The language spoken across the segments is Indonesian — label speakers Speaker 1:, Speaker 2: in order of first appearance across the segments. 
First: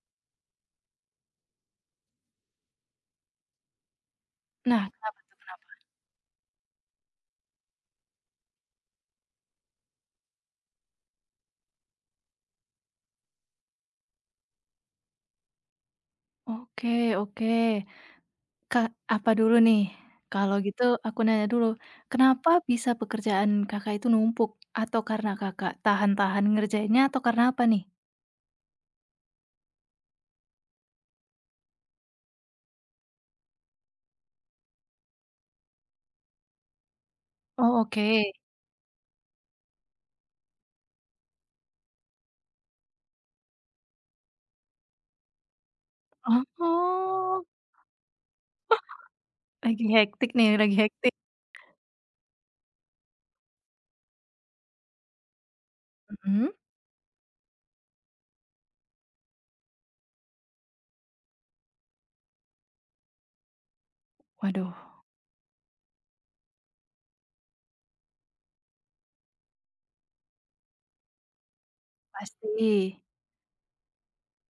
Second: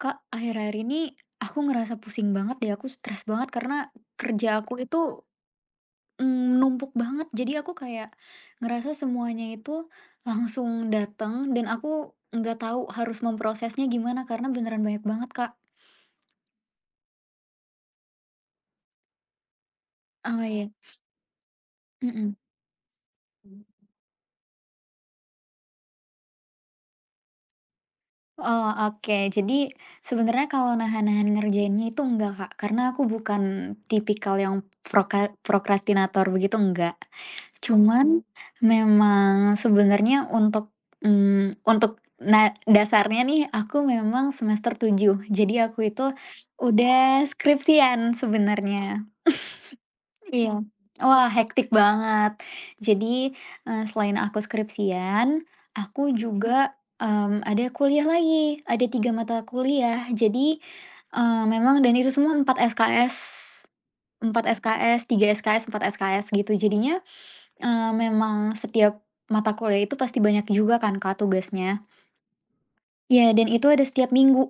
Speaker 1: Kak, akhir-akhir ini aku ngerasa pusing banget deh. Aku stress banget karena kerja aku
Speaker 2: Nah, kenapa
Speaker 1: itu,
Speaker 2: tuh, kenapa?
Speaker 1: mmm, numpuk banget. Jadi aku kayak ngerasa semuanya itu langsung datang dan aku nggak tahu harus memprosesnya gimana karena beneran banyak banget, Kak.
Speaker 2: Oke oke. Kak, apa dulu nih?
Speaker 1: Oh,
Speaker 2: Kalau
Speaker 1: iya.
Speaker 2: gitu aku nanya dulu.
Speaker 1: Mhm. Hmm.
Speaker 2: Kenapa bisa pekerjaan, Kakak, itu numpuk? Atau karena, Kakak, tahan-tahan ngerjainnya atau karena apa nih?
Speaker 1: Oh, oke. Jadi sebenarnya kalau nahan-nahan ngerjainnya itu enggak, Kak. Karena aku bukan tipikal yang proka prokrastinator begitu, enggak.
Speaker 2: Oh,
Speaker 1: Cuman
Speaker 2: oke.
Speaker 1: memang sebenarnya untuk, mmm, untuk na dasarnya nih, aku memang semester 7 jadi aku itu udah
Speaker 2: Oh.
Speaker 1: skripsian
Speaker 2: Oh!
Speaker 1: sebenarnya,
Speaker 2: Lagi hectic nih,
Speaker 1: iya.
Speaker 2: lagi hectic.
Speaker 1: Wah, hectic banget. Jadi, eee, selain aku skripsian aku
Speaker 2: Mhm.
Speaker 1: juga, mmm, ada kuliah lagi. Ada 3 mata kuliah. Jadi, eee, memang dan itu semua 4 SKS. 4
Speaker 2: Waduh.
Speaker 1: SKS, 3 SKS, 4 SKS gitu. Jadinya, eee, memang setiap mata kuliah itu pasti banyak juga kan, Kak, tugasnya.
Speaker 2: Pasti.
Speaker 1: Ya, dan itu ada setiap minggu.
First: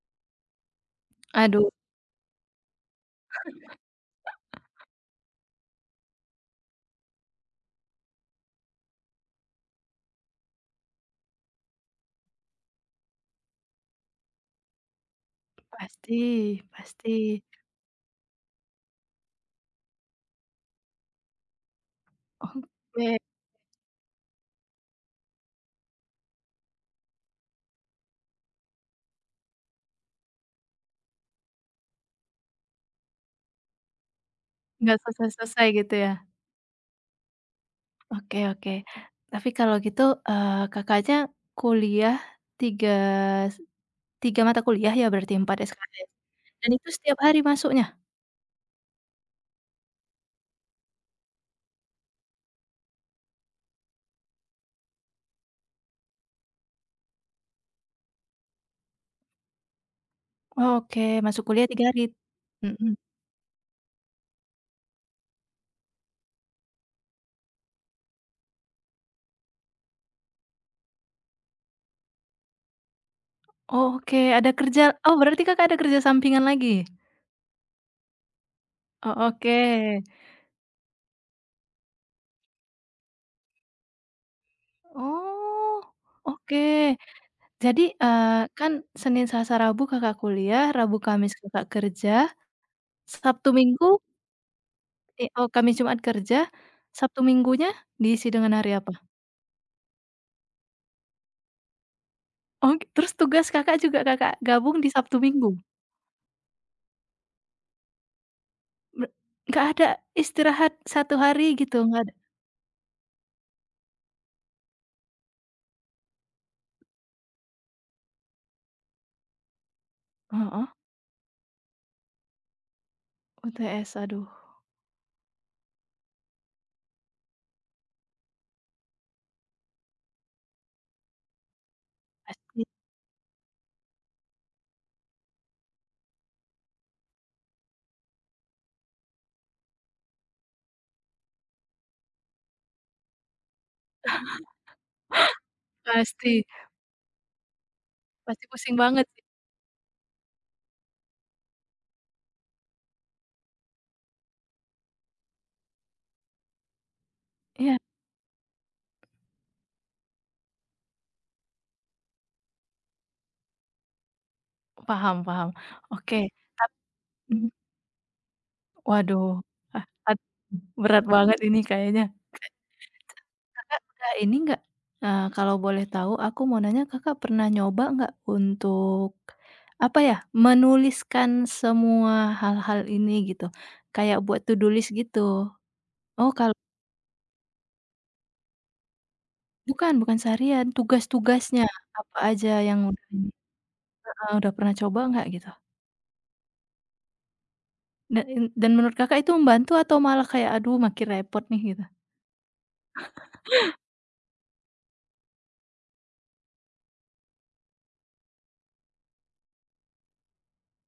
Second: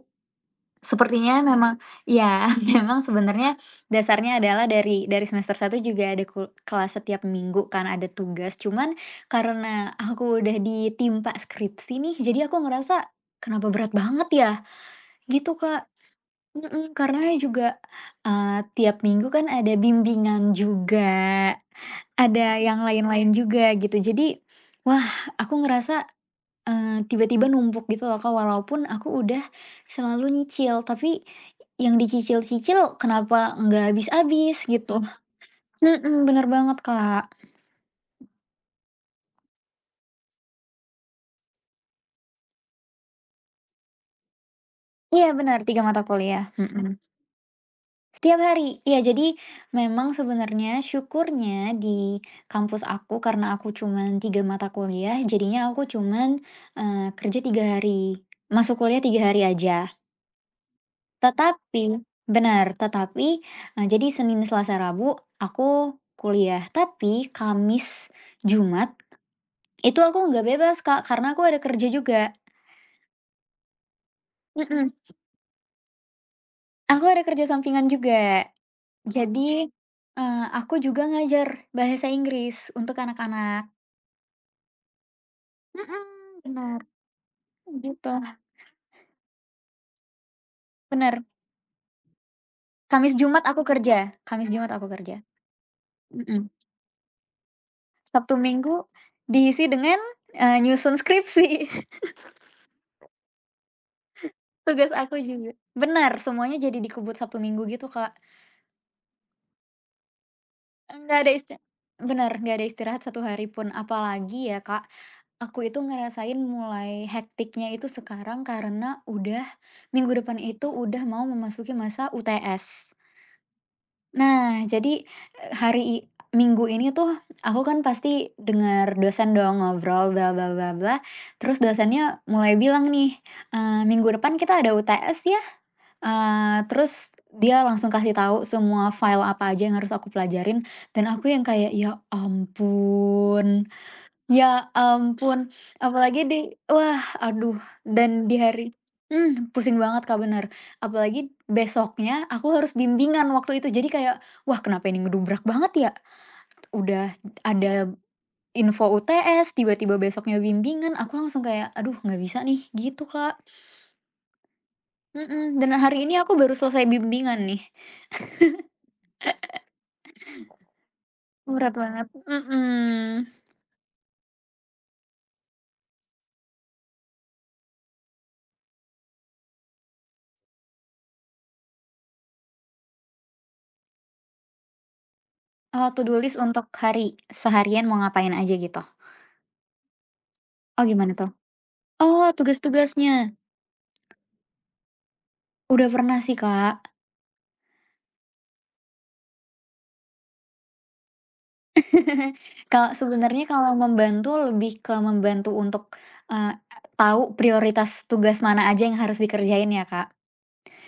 Speaker 1: Sepertinya
Speaker 2: Aduh.
Speaker 1: memang ya memang sebenarnya dasarnya adalah dari dari semester 1 juga ada kul kelas setiap minggu kan ada tugas. Cuman karena aku udah ditimpa skripsi nih jadi aku ngerasa, "Kenapa berat banget ya?" Gitu, Kak,
Speaker 2: Pasti
Speaker 1: mhm.
Speaker 2: pasti.
Speaker 1: Karena juga, eee, tiap minggu kan ada bimbingan juga. Ada yang
Speaker 2: Oke.
Speaker 1: lain-lain juga, gitu. Jadi, wah, aku ngerasa, eee, tiba-tiba numpuk gitu loh, Kak. Walaupun aku udah selalu nyicil tapi yang dicicil-cicil kenapa nggak habis-habis,
Speaker 2: Nggak
Speaker 1: gitu.
Speaker 2: selesai-selesai, gitu ya?
Speaker 1: Mhm, bener banget, Kak.
Speaker 2: Oke oke. Tapi kalau gitu, eee, Kakak, aja kuliah tiga tiga mata kuliah ya,
Speaker 1: Iya,
Speaker 2: berarti 4
Speaker 1: bener 3 mata
Speaker 2: SKS
Speaker 1: kuliah,
Speaker 2: dan itu
Speaker 1: mhm.
Speaker 2: setiap hari masuknya?
Speaker 1: Setiap hari. Iya, jadi memang sebenarnya, syukurnya, di kampus aku karena aku cuman 3 mata kuliah jadinya aku cuman, eee, kerja 3 hari masuk kuliah 3 hari aja.
Speaker 2: Oke, masuk kuliah 3 hari,
Speaker 1: Tetapi benar.
Speaker 2: mhm.
Speaker 1: Tetapi, eee, jadi Senin, Selasa, Rabu aku kuliah. Tapi Kamis, Jumat itu aku nggak bebas Kak, karena aku ada kerja juga.
Speaker 2: Oke ada kerja
Speaker 1: Mhm.
Speaker 2: oh berarti Kakak ada kerja sampingan lagi?
Speaker 1: Aku ada kerja sampingan juga.
Speaker 2: Oh,
Speaker 1: Jadi,
Speaker 2: oke.
Speaker 1: eee, aku juga ngajar bahasa Inggris untuk anak-anak.
Speaker 2: Oh
Speaker 1: Mhm,
Speaker 2: oke.
Speaker 1: benar.
Speaker 2: Jadi, eee,
Speaker 1: Gitulah.
Speaker 2: kan Senin, Selasa, Rabu Kakak kuliah, Rabu,
Speaker 1: Bener.
Speaker 2: Kamis Kakak kerja,
Speaker 1: Kamis, Jumat
Speaker 2: Sabtu,
Speaker 1: aku
Speaker 2: Minggu?
Speaker 1: kerja Kamis, Jumat aku kerja.
Speaker 2: E o Kamis, Jumat
Speaker 1: Mhm.
Speaker 2: kerja. Sabtu Minggunya diisi
Speaker 1: Sabtu,
Speaker 2: dengan hari
Speaker 1: Minggu
Speaker 2: apa?
Speaker 1: diisi dengan, eee, nyusun skripsi.
Speaker 2: Ok terus tugas Kakak juga Kakak gabung di
Speaker 1: Tugas
Speaker 2: Sabtu
Speaker 1: aku juga
Speaker 2: Minggu?
Speaker 1: bener semuanya jadi dikebut Sabtu, Minggu gitu Kak.
Speaker 2: Nggak ada istirahat 1
Speaker 1: Nggak ada
Speaker 2: hari
Speaker 1: istir
Speaker 2: gitu? Nggak ada?
Speaker 1: bener nggak ada istirahat 1 hari pun. Apalagi ya Kak, aku itu ngerasain mulai hectic-nya itu sekarang karena udah minggu depan
Speaker 2: Heeh.
Speaker 1: itu udah mau memasuki masa UTS.
Speaker 2: UTS, aduh.
Speaker 1: Nah, jadi, e hari i Minggu ini tuh aku kan pasti dengar dosen dong ngobrol bla bla bla bla. Terus dosennya mulai
Speaker 2: Pasti.
Speaker 1: bilang nih, eee, "Minggu depan kita ada UTS ya." Eee, terus dia langsung kasih tahu semua file apa aja yang harus aku pelajarin dan aku yang kayak, "ya ampun. Ya ampun!" Apalagi di
Speaker 2: Pasti.
Speaker 1: wah aduh dan di
Speaker 2: Pasti
Speaker 1: hari
Speaker 2: pusing banget sih.
Speaker 1: mhm, pusing banget Kak bener. Apalagi besoknya aku harus bimbingan waktu itu. Jadi kayak, "Wah kenapa ini ngedubrak banget ya?" Udah
Speaker 2: Iya.
Speaker 1: ada info UTS, tiba-tiba besoknya bimbingan aku langsung kayak, "Aduh nggak bisa nih," gitu Kak.
Speaker 2: Paham paham.
Speaker 1: Mhm, dan hari ini
Speaker 2: Oke
Speaker 1: aku baru
Speaker 2: tap
Speaker 1: selesai bimbingan
Speaker 2: mhm.
Speaker 1: nih.
Speaker 2: Waduh. Eh, pat berat banget ini
Speaker 1: Berat
Speaker 2: kayaknya.
Speaker 1: banget,
Speaker 2: [unintelligible]
Speaker 1: mhm.
Speaker 2: Kakak udah ini nggak, eee, kalau boleh tahu aku mau nanya, Kakak pernah nyoba nggak untuk apa ya, menuliskan semua hal-hal ini gitu? Kayak buat to do list gitu.
Speaker 1: Eee, to do
Speaker 2: Oh
Speaker 1: list
Speaker 2: kal
Speaker 1: untuk hari seharian mau ngapain aja gitu?
Speaker 2: Bukan, bukan seharian.
Speaker 1: Oh gimana tuh?
Speaker 2: Tugas-tugasnya apa
Speaker 1: Oh
Speaker 2: aja yang udah ini
Speaker 1: tugas-tugasnya.
Speaker 2: heeh, udah pernah coba nggak gitu?
Speaker 1: Udah pernah sih Kak.
Speaker 2: Dan in dan menurut Kakak itu membantu atau malah kayak, "Aduh makin repot nih," gitu?
Speaker 1: Kalau sebenarnya kalau membantu lebih ke membantu untuk, eee, tahu prioritas tugas mana aja yang harus dikerjain ya Kak.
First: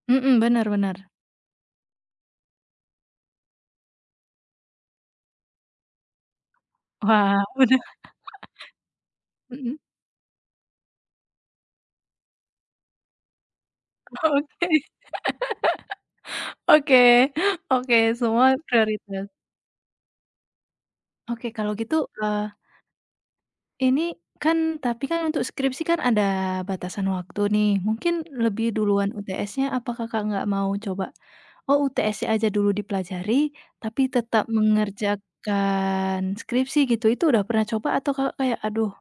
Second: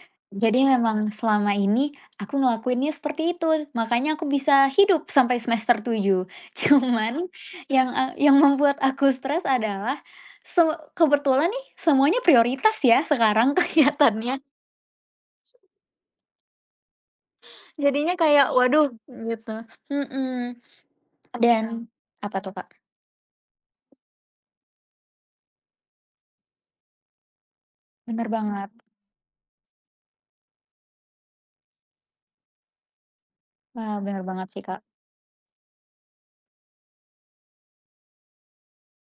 Speaker 2: Mhm, bener
Speaker 1: Jadi
Speaker 2: bener.
Speaker 1: memang selama ini aku ngelakuinnya seperti itu. Makanya aku bisa hidup sampai semester 7. Cuman
Speaker 2: Wah benar.
Speaker 1: yang a yang membuat aku stres
Speaker 2: Mhm.
Speaker 1: adalah se kebetulan nih semuanya prioritas ya sekarang
Speaker 2: Oke.
Speaker 1: kelihatannya.
Speaker 2: Oke, oke
Speaker 1: Jadinya kayak,
Speaker 2: semua
Speaker 1: waduh mhm,
Speaker 2: prioritas.
Speaker 1: gitu. Mhm.
Speaker 2: Oke
Speaker 1: Dan
Speaker 2: kalau gitu,
Speaker 1: apa tuh
Speaker 2: eee
Speaker 1: Kak?
Speaker 2: ini kan tapi kan untuk skripsi kan ada batasan waktu nih, mungkin
Speaker 1: Bener banget.
Speaker 2: lebih duluan UTS-nya, apa Kakak nggak mau coba, oh UTS aja dulu dipelajari
Speaker 1: Wah,
Speaker 2: tapi
Speaker 1: bener
Speaker 2: tetap
Speaker 1: banget sih Kak.
Speaker 2: mengerjakan skripsi gitu. Itu udah pernah coba atau Kakak kayak, "Aduh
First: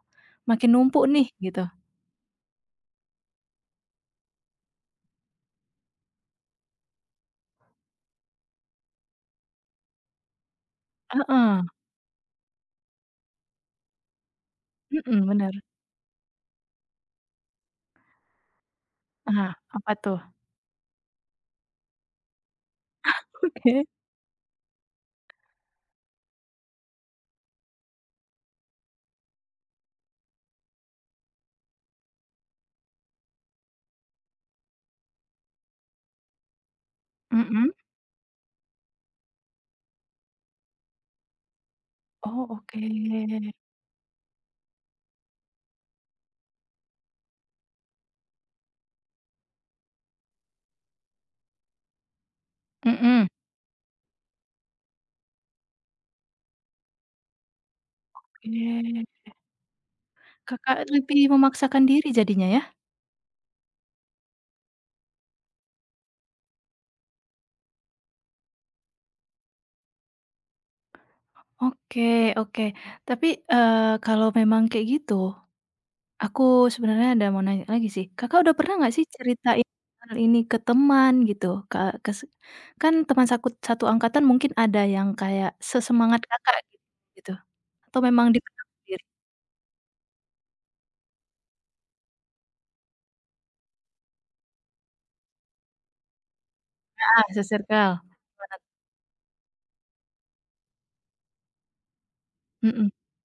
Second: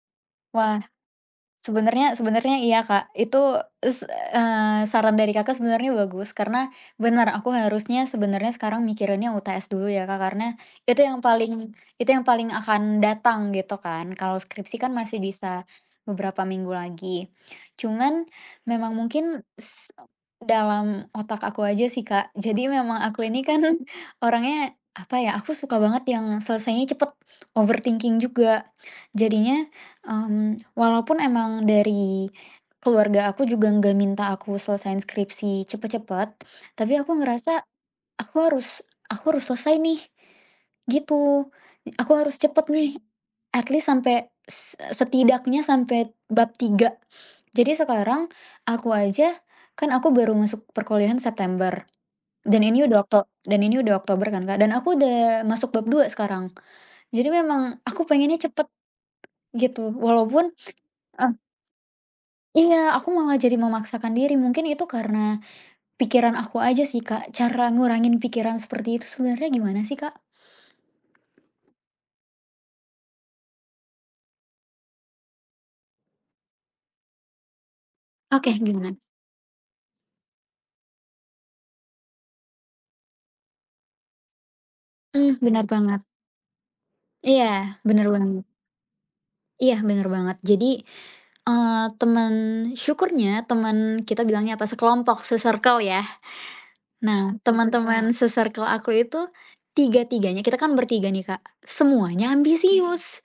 Speaker 2: makin
Speaker 1: Wah,
Speaker 2: numpuk nih," gitu?
Speaker 1: sebenarnya sebenarnya iya Kak. Itu s eee, saran dari Kakak sebenarnya bagus, karena bener aku harusnya sebenarnya sekarang mikirinnya UTS dulu ya Kak. Karena itu yang
Speaker 2: Heeh.
Speaker 1: paling itu yang paling akan datang gitu kan. Kalau skripsi kan masih
Speaker 2: Mhm, bener.
Speaker 1: bisa beberapa minggu lagi. Cuman memang mungkin
Speaker 2: Ah,
Speaker 1: s
Speaker 2: apa tuh?
Speaker 1: dalam otak aku aja sih Kak. Jadi memang
Speaker 2: Ah,
Speaker 1: aku ini kan
Speaker 2: Oke.
Speaker 1: orangnya apa ya, aku suka banget yang selesainya cepet, overthinking juga. Jadinya, mmm, walaupun emang dari keluarga aku juga nggak minta aku selesaiin skripsi cepet-cepet, tapi aku ngerasa,
Speaker 2: Mhm.
Speaker 1: "Aku harus aku harus selesai nih," gitu. Aku harus
Speaker 2: Oh,
Speaker 1: cepet nih.
Speaker 2: oke.
Speaker 1: At least sampai, s e setidaknya sampai bab 3. Jadi sekarang aku aja kan aku baru masuk perkuliahan September, dan ini udah okto
Speaker 2: Mhm.
Speaker 1: dan ini udah Oktober kan Kak, dan aku udah masuk bab 2 sekarang. Jadi memang aku pengennya cepet
Speaker 2: Oke.
Speaker 1: gitu walaupun
Speaker 2: Kakak lebih
Speaker 1: eh
Speaker 2: memaksakan diri jadinya ya?
Speaker 1: Iya, aku malah jadi memaksakan diri. Mungkin itu karena pikiran aku aja sih Kak. Cara ngurangin pikiran seperti itu sebenarnya gimana sih Kak?
Speaker 2: Oke oke. Tapi, eee, kalau memang kayak gitu aku sebenarnya ada mau nanya lagi sih. Kakak
Speaker 1: Oke,
Speaker 2: udah pernah gak
Speaker 1: gimana?
Speaker 2: sih ceritain hal ini ke teman gitu? Ke kes kan teman sakut satu angkatan mungkin ada yang
Speaker 1: Mmm,
Speaker 2: kayak
Speaker 1: benar banget.
Speaker 2: sesemangat Kakak git gitu?
Speaker 1: Iya
Speaker 2: Atau
Speaker 1: benar
Speaker 2: memang
Speaker 1: banget.
Speaker 2: dipendam sendiri?
Speaker 1: Iya, benar banget. Jadi, eee, temen syukurnya temen kita bilangnya, apa, sekelompok, se-circle ya.
Speaker 2: Ah hah,
Speaker 1: Nah,
Speaker 2: se-circle.
Speaker 1: teman-teman
Speaker 2: Gimana?
Speaker 1: se-circle aku itu tiga-tiganya kita kan bertiga nih Kak, semuanya
Speaker 2: Mhm.
Speaker 1: ambisius.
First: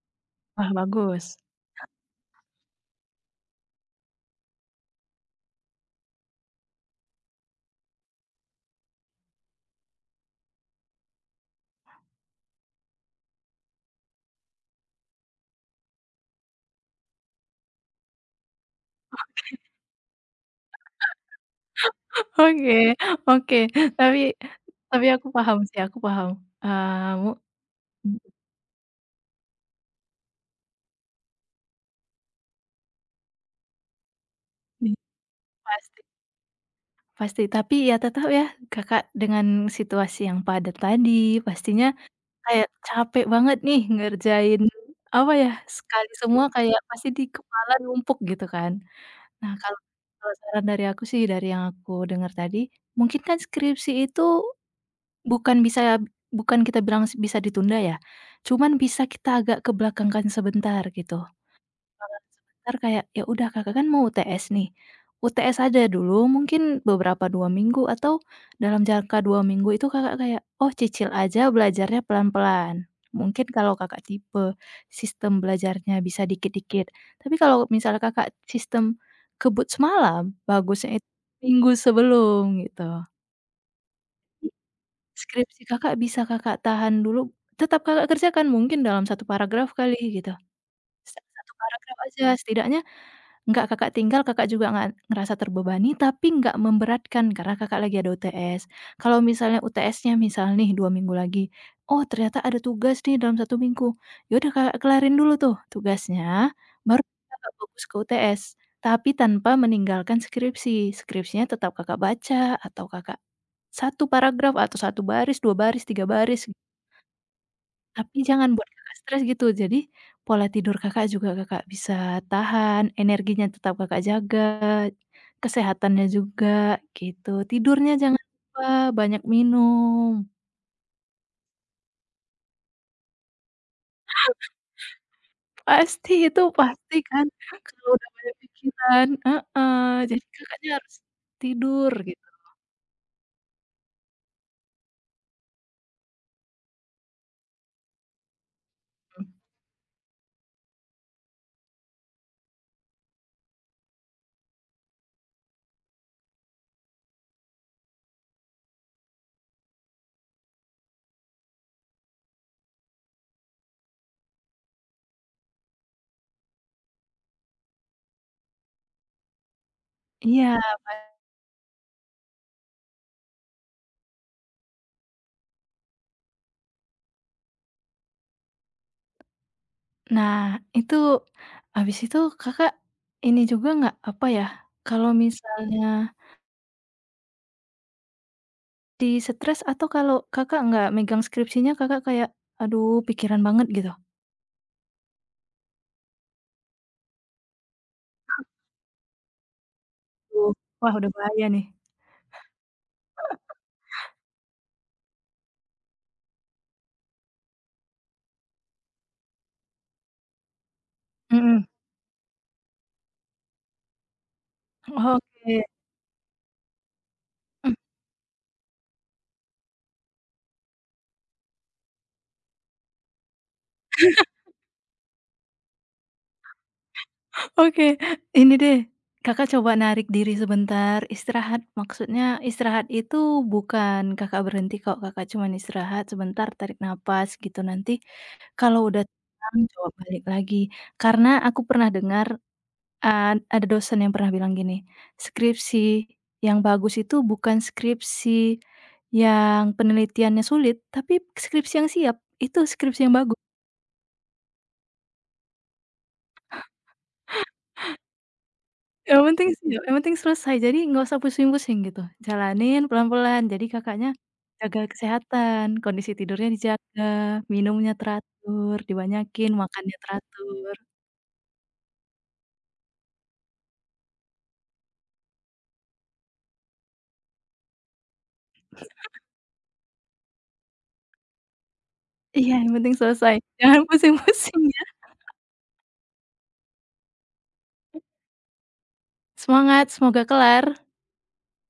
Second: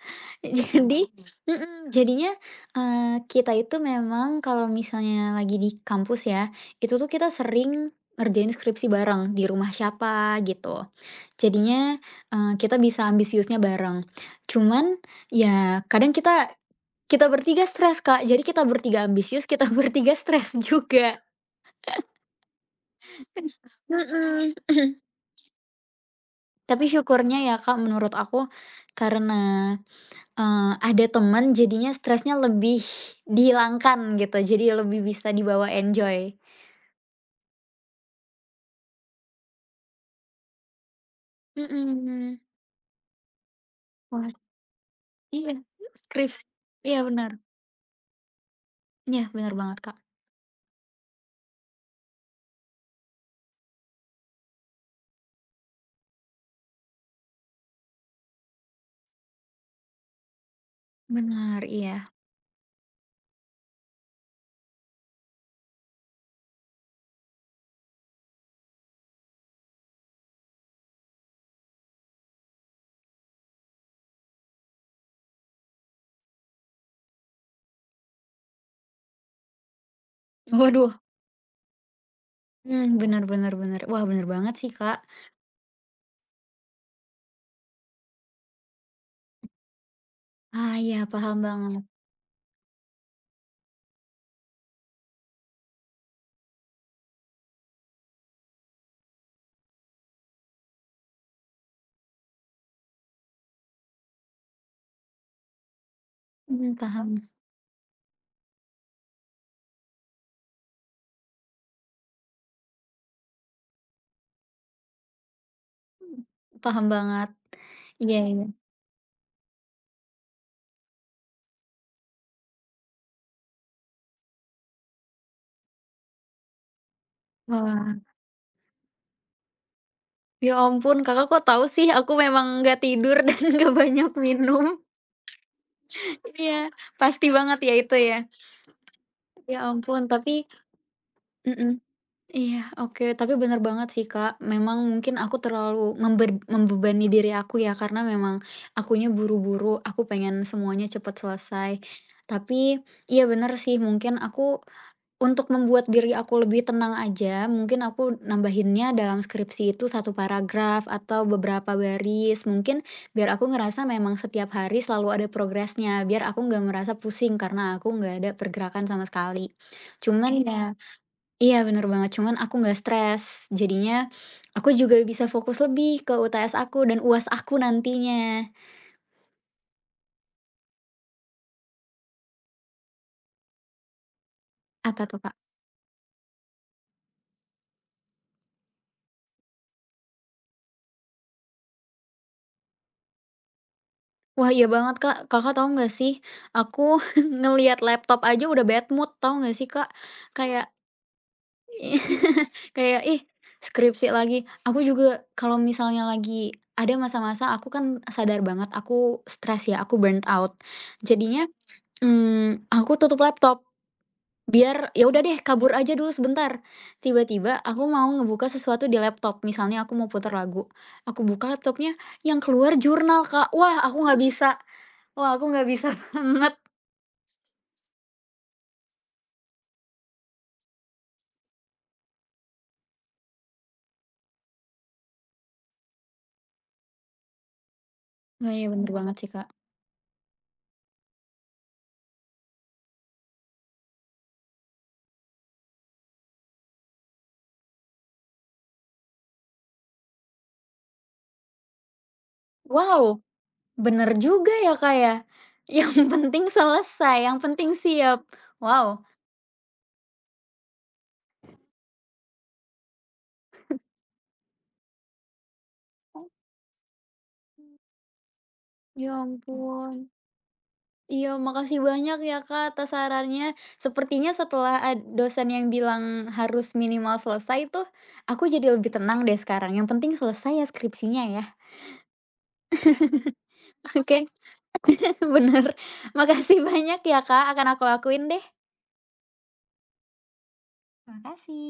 Speaker 2: Wah,
Speaker 1: Jadi,
Speaker 2: bagus.
Speaker 1: mhm. Jadinya, eee, kita itu memang kalau misalnya lagi di kampus ya, itu tuh kita sering ngerjain skripsi bareng, di rumah siapa, gitu. Jadinya, eee, kita bisa ambisiusnya bareng. Cuman ya kadang kita kita bertiga stres, Kak. Jadi kita bertiga ambisius,
Speaker 2: Oke.
Speaker 1: kita bertiga stres juga.
Speaker 2: oke oke. Tapi
Speaker 1: Bener, mhm.
Speaker 2: tapi aku paham sih, aku paham.
Speaker 1: Tapi
Speaker 2: Eee, mu
Speaker 1: syukurnya ya, Kak, menurut
Speaker 2: hmm.
Speaker 1: aku karena, eee, ada temen, jadinya stresnya lebih dihilangkan, gitu. Jadi
Speaker 2: I
Speaker 1: lebih bisa dibawa
Speaker 2: pasti.
Speaker 1: enjoy.
Speaker 2: Pasti, tapi ya tetap ya, Kakak dengan situasi yang padat tadi, pastinya
Speaker 1: Mhm.
Speaker 2: kayak capek banget nih
Speaker 1: Was
Speaker 2: ngerjain, apa ya,
Speaker 1: iya,
Speaker 2: sekali
Speaker 1: skripsi,
Speaker 2: semua kayak
Speaker 1: iya,
Speaker 2: pasti di
Speaker 1: benar.
Speaker 2: kepala numpuk, gitu kan.
Speaker 1: Iya, benar
Speaker 2: Nah, kalau
Speaker 1: banget, Kak.
Speaker 2: kalau saran dari aku sih dari yang aku dengar tadi, mungkin kan skripsi itu bukan bisa, bukan kita bilang bisa ditunda ya, cuman bisa kita agak kebelakangkan sebentar, gitu.
Speaker 1: Bener, iya.
Speaker 2: Belakang sebentar kayak, ya udah kakak kan mau UTS nih. UTS aja dulu mungkin beberapa 2 minggu atau dalam jangka 2 minggu itu Kakak kayak, "Oh cicil aja belajarnya pelan-pelan." Mungkin kalau Kakak tipe sistem belajarnya bisa dikit-dikit. Tapi kalau misalnya Kakak sistem kebut semalam,
Speaker 1: Waduh.
Speaker 2: bagusnya it minggu sebelum,
Speaker 1: Hmm,
Speaker 2: gitu.
Speaker 1: benar benar benar. Wah, benar banget sih, Kak.
Speaker 2: Skripsi Kakak bisa Kakak tahan dulu, tetap Kakak kerjakan, mungkin dalam 1 paragraf kali, gitu.
Speaker 1: Ah iya, paham
Speaker 2: 1
Speaker 1: banget.
Speaker 2: paragraf aja, setidaknya gak Kakak tinggal Kakak juga nga ngerasa terbebani tapi gak memberatkan karena Kakak lagi ada UTS. Kalau misalnya UTS-nya misal nih 2 minggu lagi, "Oh ternyata ada tugas nih dalam 1 minggu." Ya udah Kakak kelarin dulu tuh tugasnya,
Speaker 1: Mhm,
Speaker 2: baru
Speaker 1: paham.
Speaker 2: Kakak fokus ke UTS, tapi tanpa meninggalkan skripsi. Skripsinya tetap Kakak baca atau Kakak 1 paragraf atau 1 baris, 2 baris, 3 baris.
Speaker 1: Mmm, paham banget.
Speaker 2: Tapi
Speaker 1: Iya iya.
Speaker 2: jangan buat Kakak stres, gitu. Jadi, pola tidur Kakak juga Kakak bisa tahan, energinya tetap Kakak jaga, kesehatannya juga, gitu. Tidurnya
Speaker 1: Wah.
Speaker 2: jangan lupa, banyak minum.
Speaker 1: Ya ampun. Kakak kok tahu sih aku memang nggak tidur dan nggak banyak minum.
Speaker 2: Pasti itu,
Speaker 1: iya,
Speaker 2: pasti kan
Speaker 1: pasti banget ya,
Speaker 2: kalau
Speaker 1: itu,
Speaker 2: udah
Speaker 1: ya.
Speaker 2: banyak pikiran,
Speaker 1: Ya
Speaker 2: heeh.
Speaker 1: ampun,
Speaker 2: Jadi
Speaker 1: tapi
Speaker 2: Kakaknya harus
Speaker 1: mhm,
Speaker 2: tidur, gitu.
Speaker 1: iya, oke. Tapi bener banget sih, Kak. Memang mungkin aku terlalu member membebani diri aku ya, karena memang akunya
Speaker 2: M
Speaker 1: buru-buru. Aku pengen semuanya cepat selesai. Tapi, iya, bener sih, mungkin aku untuk membuat diri aku lebih tenang aja, mungkin aku nambahinnya dalam skripsi itu 1 paragraf atau beberapa baris. Mungkin, biar aku ngerasa memang setiap hari selalu ada progresnya. Biar aku nggak merasa pusing karena aku nggak ada pergerakan sama sekali. Cuman
Speaker 2: Iya,
Speaker 1: ya
Speaker 2: pa
Speaker 1: iya, bener banget. Cuman aku nggak stres, jadinya aku juga bisa fokus lebih ke UTS aku dan UAS aku nantinya.
Speaker 2: Nah, itu habis itu Kakak ini juga gak, apa ya,
Speaker 1: Apa
Speaker 2: kalau
Speaker 1: tuh, Kak?
Speaker 2: misalnya Di stres atau kalau, Kakak, nggak megang skripsinya, Kakak, kayak aduh pikiran banget gitu?
Speaker 1: Wah iya banget, Kak. Kakak, tahu nggak sih aku ngeliat laptop
Speaker 2: Hmm.
Speaker 1: aja udah bad mood tahu nggak sih, Kak.
Speaker 2: Waduh,
Speaker 1: Kayak
Speaker 2: wah udah bahaya nih.
Speaker 1: kayak ih skripsi lagi. Aku juga kalau misalnya lagi ada masa-masa aku kan sadar banget aku stres ya, aku burnout. Jadinya,
Speaker 2: Mhm.
Speaker 1: mmm, aku tutup laptop biar ya udah deh
Speaker 2: Oke.
Speaker 1: kabur aja dulu sebentar. Tiba-tiba
Speaker 2: Mmm.
Speaker 1: aku mau ngebuka sesuatu di laptop. Misalnya aku mau putar lagu. Aku buka laptopnya yang keluar jurnal, Kak. Wah aku nggak bisa. Wah aku nggak bisa banget.
Speaker 2: Oke, ini deh, Kakak, coba narik diri sebentar istirahat. Maksudnya istirahat itu bukan, Kakak, berhenti kok, Kakak, cuman istirahat sebentar tarik napas gitu nanti,
Speaker 1: Oh iya
Speaker 2: kalau
Speaker 1: benar
Speaker 2: udah
Speaker 1: banget sih, Kak.
Speaker 2: tenang coba balik lagi. Karena aku pernah dengar, eee, ada dosen yang pernah bilang gini, "Skripsi yang bagus itu bukan skripsi yang penelitiannya sulit, tapi skripsi yang siap, itu skripsi yang
Speaker 1: Wow!
Speaker 2: bagus."
Speaker 1: Benar juga ya, Kak, ya. Yang penting selesai, yang penting siap. Wow!
Speaker 2: Yang penting sia yang penting selesai jadi nggak usah pusing-pusing gitu. Jalanin pelan-pelan jadi, Kakaknya, jaga kesehatan kondisi
Speaker 1: Oke.
Speaker 2: tidurnya dijaga, minumnya teratur,
Speaker 1: Ya
Speaker 2: dibanyakin makannya
Speaker 1: ampun.
Speaker 2: teratur.
Speaker 1: Iya makasih banyak ya, Kak, atas sarannya. Sepertinya setelah, a dosen yang bilang harus minimal selesai tuh aku jadi lebih tenang deh sekarang. Yang penting selesai ya skripsinya ya.
Speaker 2: Iya yang penting selesai jangan
Speaker 1: Oke.
Speaker 2: pusing-pusing ya.
Speaker 1: Benar. Makasih banyak ya, Kak. Akan aku
Speaker 2: E
Speaker 1: lakuin deh.
Speaker 2: Semangat semoga kelar.
Speaker 1: Makasih.